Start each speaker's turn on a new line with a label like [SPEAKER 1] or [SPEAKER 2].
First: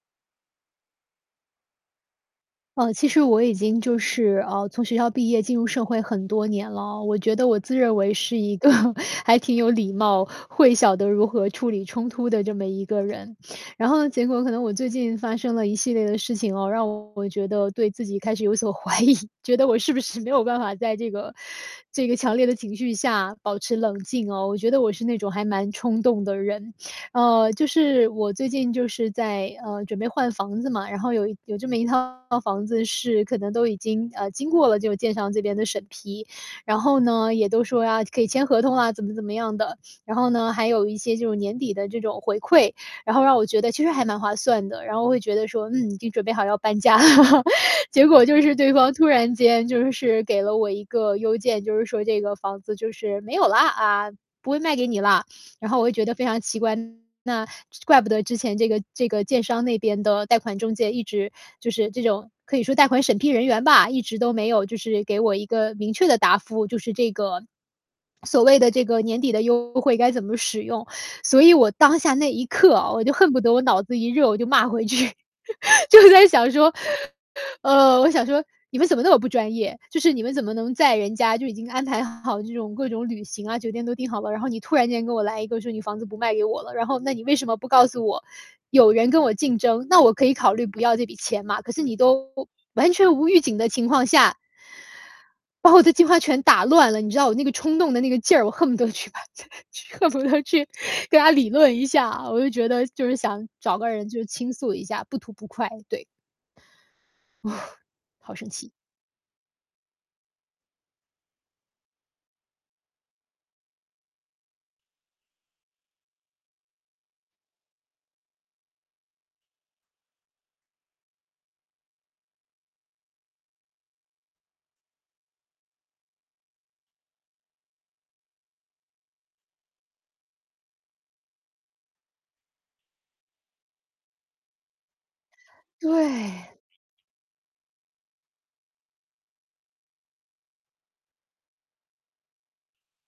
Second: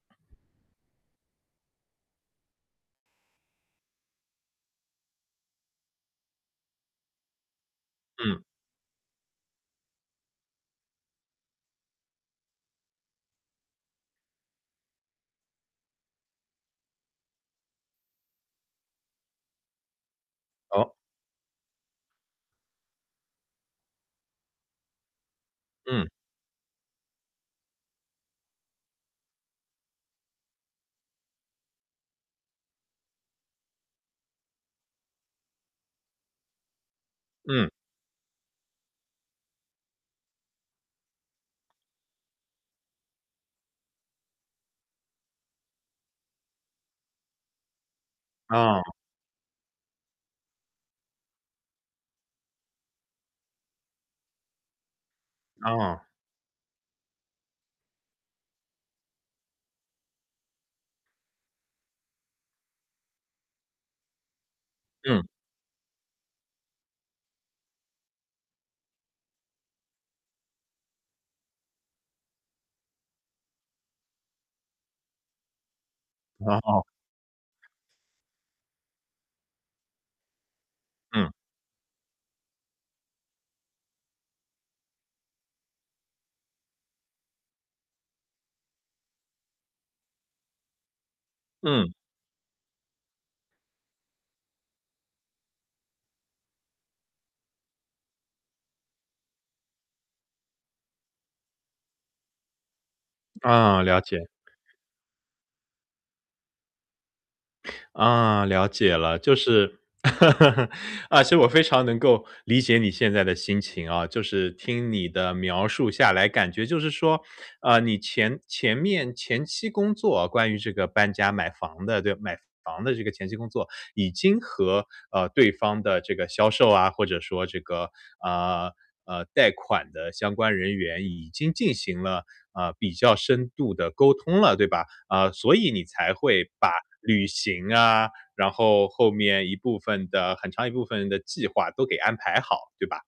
[SPEAKER 1] 呃，其实我已经就是，呃，从学校毕业进入社会很多年了哦，我觉得我自认为是
[SPEAKER 2] 嗯。
[SPEAKER 1] 一个还挺有礼貌，会晓得如何处理冲突的这么一个人。然后呢，结果可能我最近发生了一系列的事情啊，让我觉得对自己开始有所怀疑，觉得我是不是没有办法
[SPEAKER 2] 哦？
[SPEAKER 1] 在这个这个强烈的情绪下保持冷静啊，我觉得我是那种还蛮冲
[SPEAKER 2] 嗯。
[SPEAKER 1] 动的人。呃，就是我最近就是在，呃，准备换房子嘛，然后有有这么一套房子是可能都已经呃，经过了这个建商这边的审批。然后呢，也都
[SPEAKER 2] 嗯。
[SPEAKER 1] 说呀，可以签合同啊，怎么怎么样的。然后呢还有一些就是年底的这种回馈，然后让我觉得其实还蛮划算的，然后会觉得说：“嗯，已经准备好要搬家了。” 结果就是对
[SPEAKER 2] 啊。
[SPEAKER 1] 方突然间就是给了我一个邮件，就是说：“这个房子就是没有啦，不会卖给你啦。”然后我就
[SPEAKER 2] 哦。
[SPEAKER 1] 觉得非常奇怪，那怪不得之前这个这个建商那边的贷款中介，一直就是这种可以说贷款审批人员吧，一直都没有就是给
[SPEAKER 2] 嗯。
[SPEAKER 1] 我一个明确的答复，就是这个 所谓的这个年底的优惠该怎么使用？所以我当下那一刻啊，我就恨不得我脑子一热，我就骂回去，就是在想说，
[SPEAKER 2] 哦。
[SPEAKER 1] 呃，我想说：“你们怎么那么不专业？”就是你们怎么能在人
[SPEAKER 2] 嗯。
[SPEAKER 1] 家就已经安排好这种各种旅行啊，酒店都订好了。然后你突然间给我来一个说你房子不卖给我了，然后那你为什么不告诉我，有人跟我竞争，那我可以考虑不要这笔钱吗？可是
[SPEAKER 2] 嗯。
[SPEAKER 1] 你都完全无预警的情况下，把我的计划全打乱了，你知道我那个冲动的那个劲儿，我恨不得去把他去恨不得去跟他理论一下。我就觉得就是想找
[SPEAKER 2] 啊，
[SPEAKER 1] 个
[SPEAKER 2] 了
[SPEAKER 1] 人就
[SPEAKER 2] 解。
[SPEAKER 1] 倾诉一下，不吐不快，对。好
[SPEAKER 2] 啊，
[SPEAKER 1] 生
[SPEAKER 2] 了
[SPEAKER 1] 气。
[SPEAKER 2] 解了，就是，啊，其实我非常能够理解你现在的心情啊。就是听你的描述下来，感觉就是说，啊，你前前面前期工作，关于这个搬家买房的这买房的这个前期工作，已经和，呃，对方的这个销售啊，或者说这个，啊，啊，贷款的相关人员已经进行了，啊，比较深度的沟通了，对吧？啊，所以你才会
[SPEAKER 1] 对。
[SPEAKER 2] 把旅行啊，然后后面一部分的很长一部分的计划都给安排好，对吧？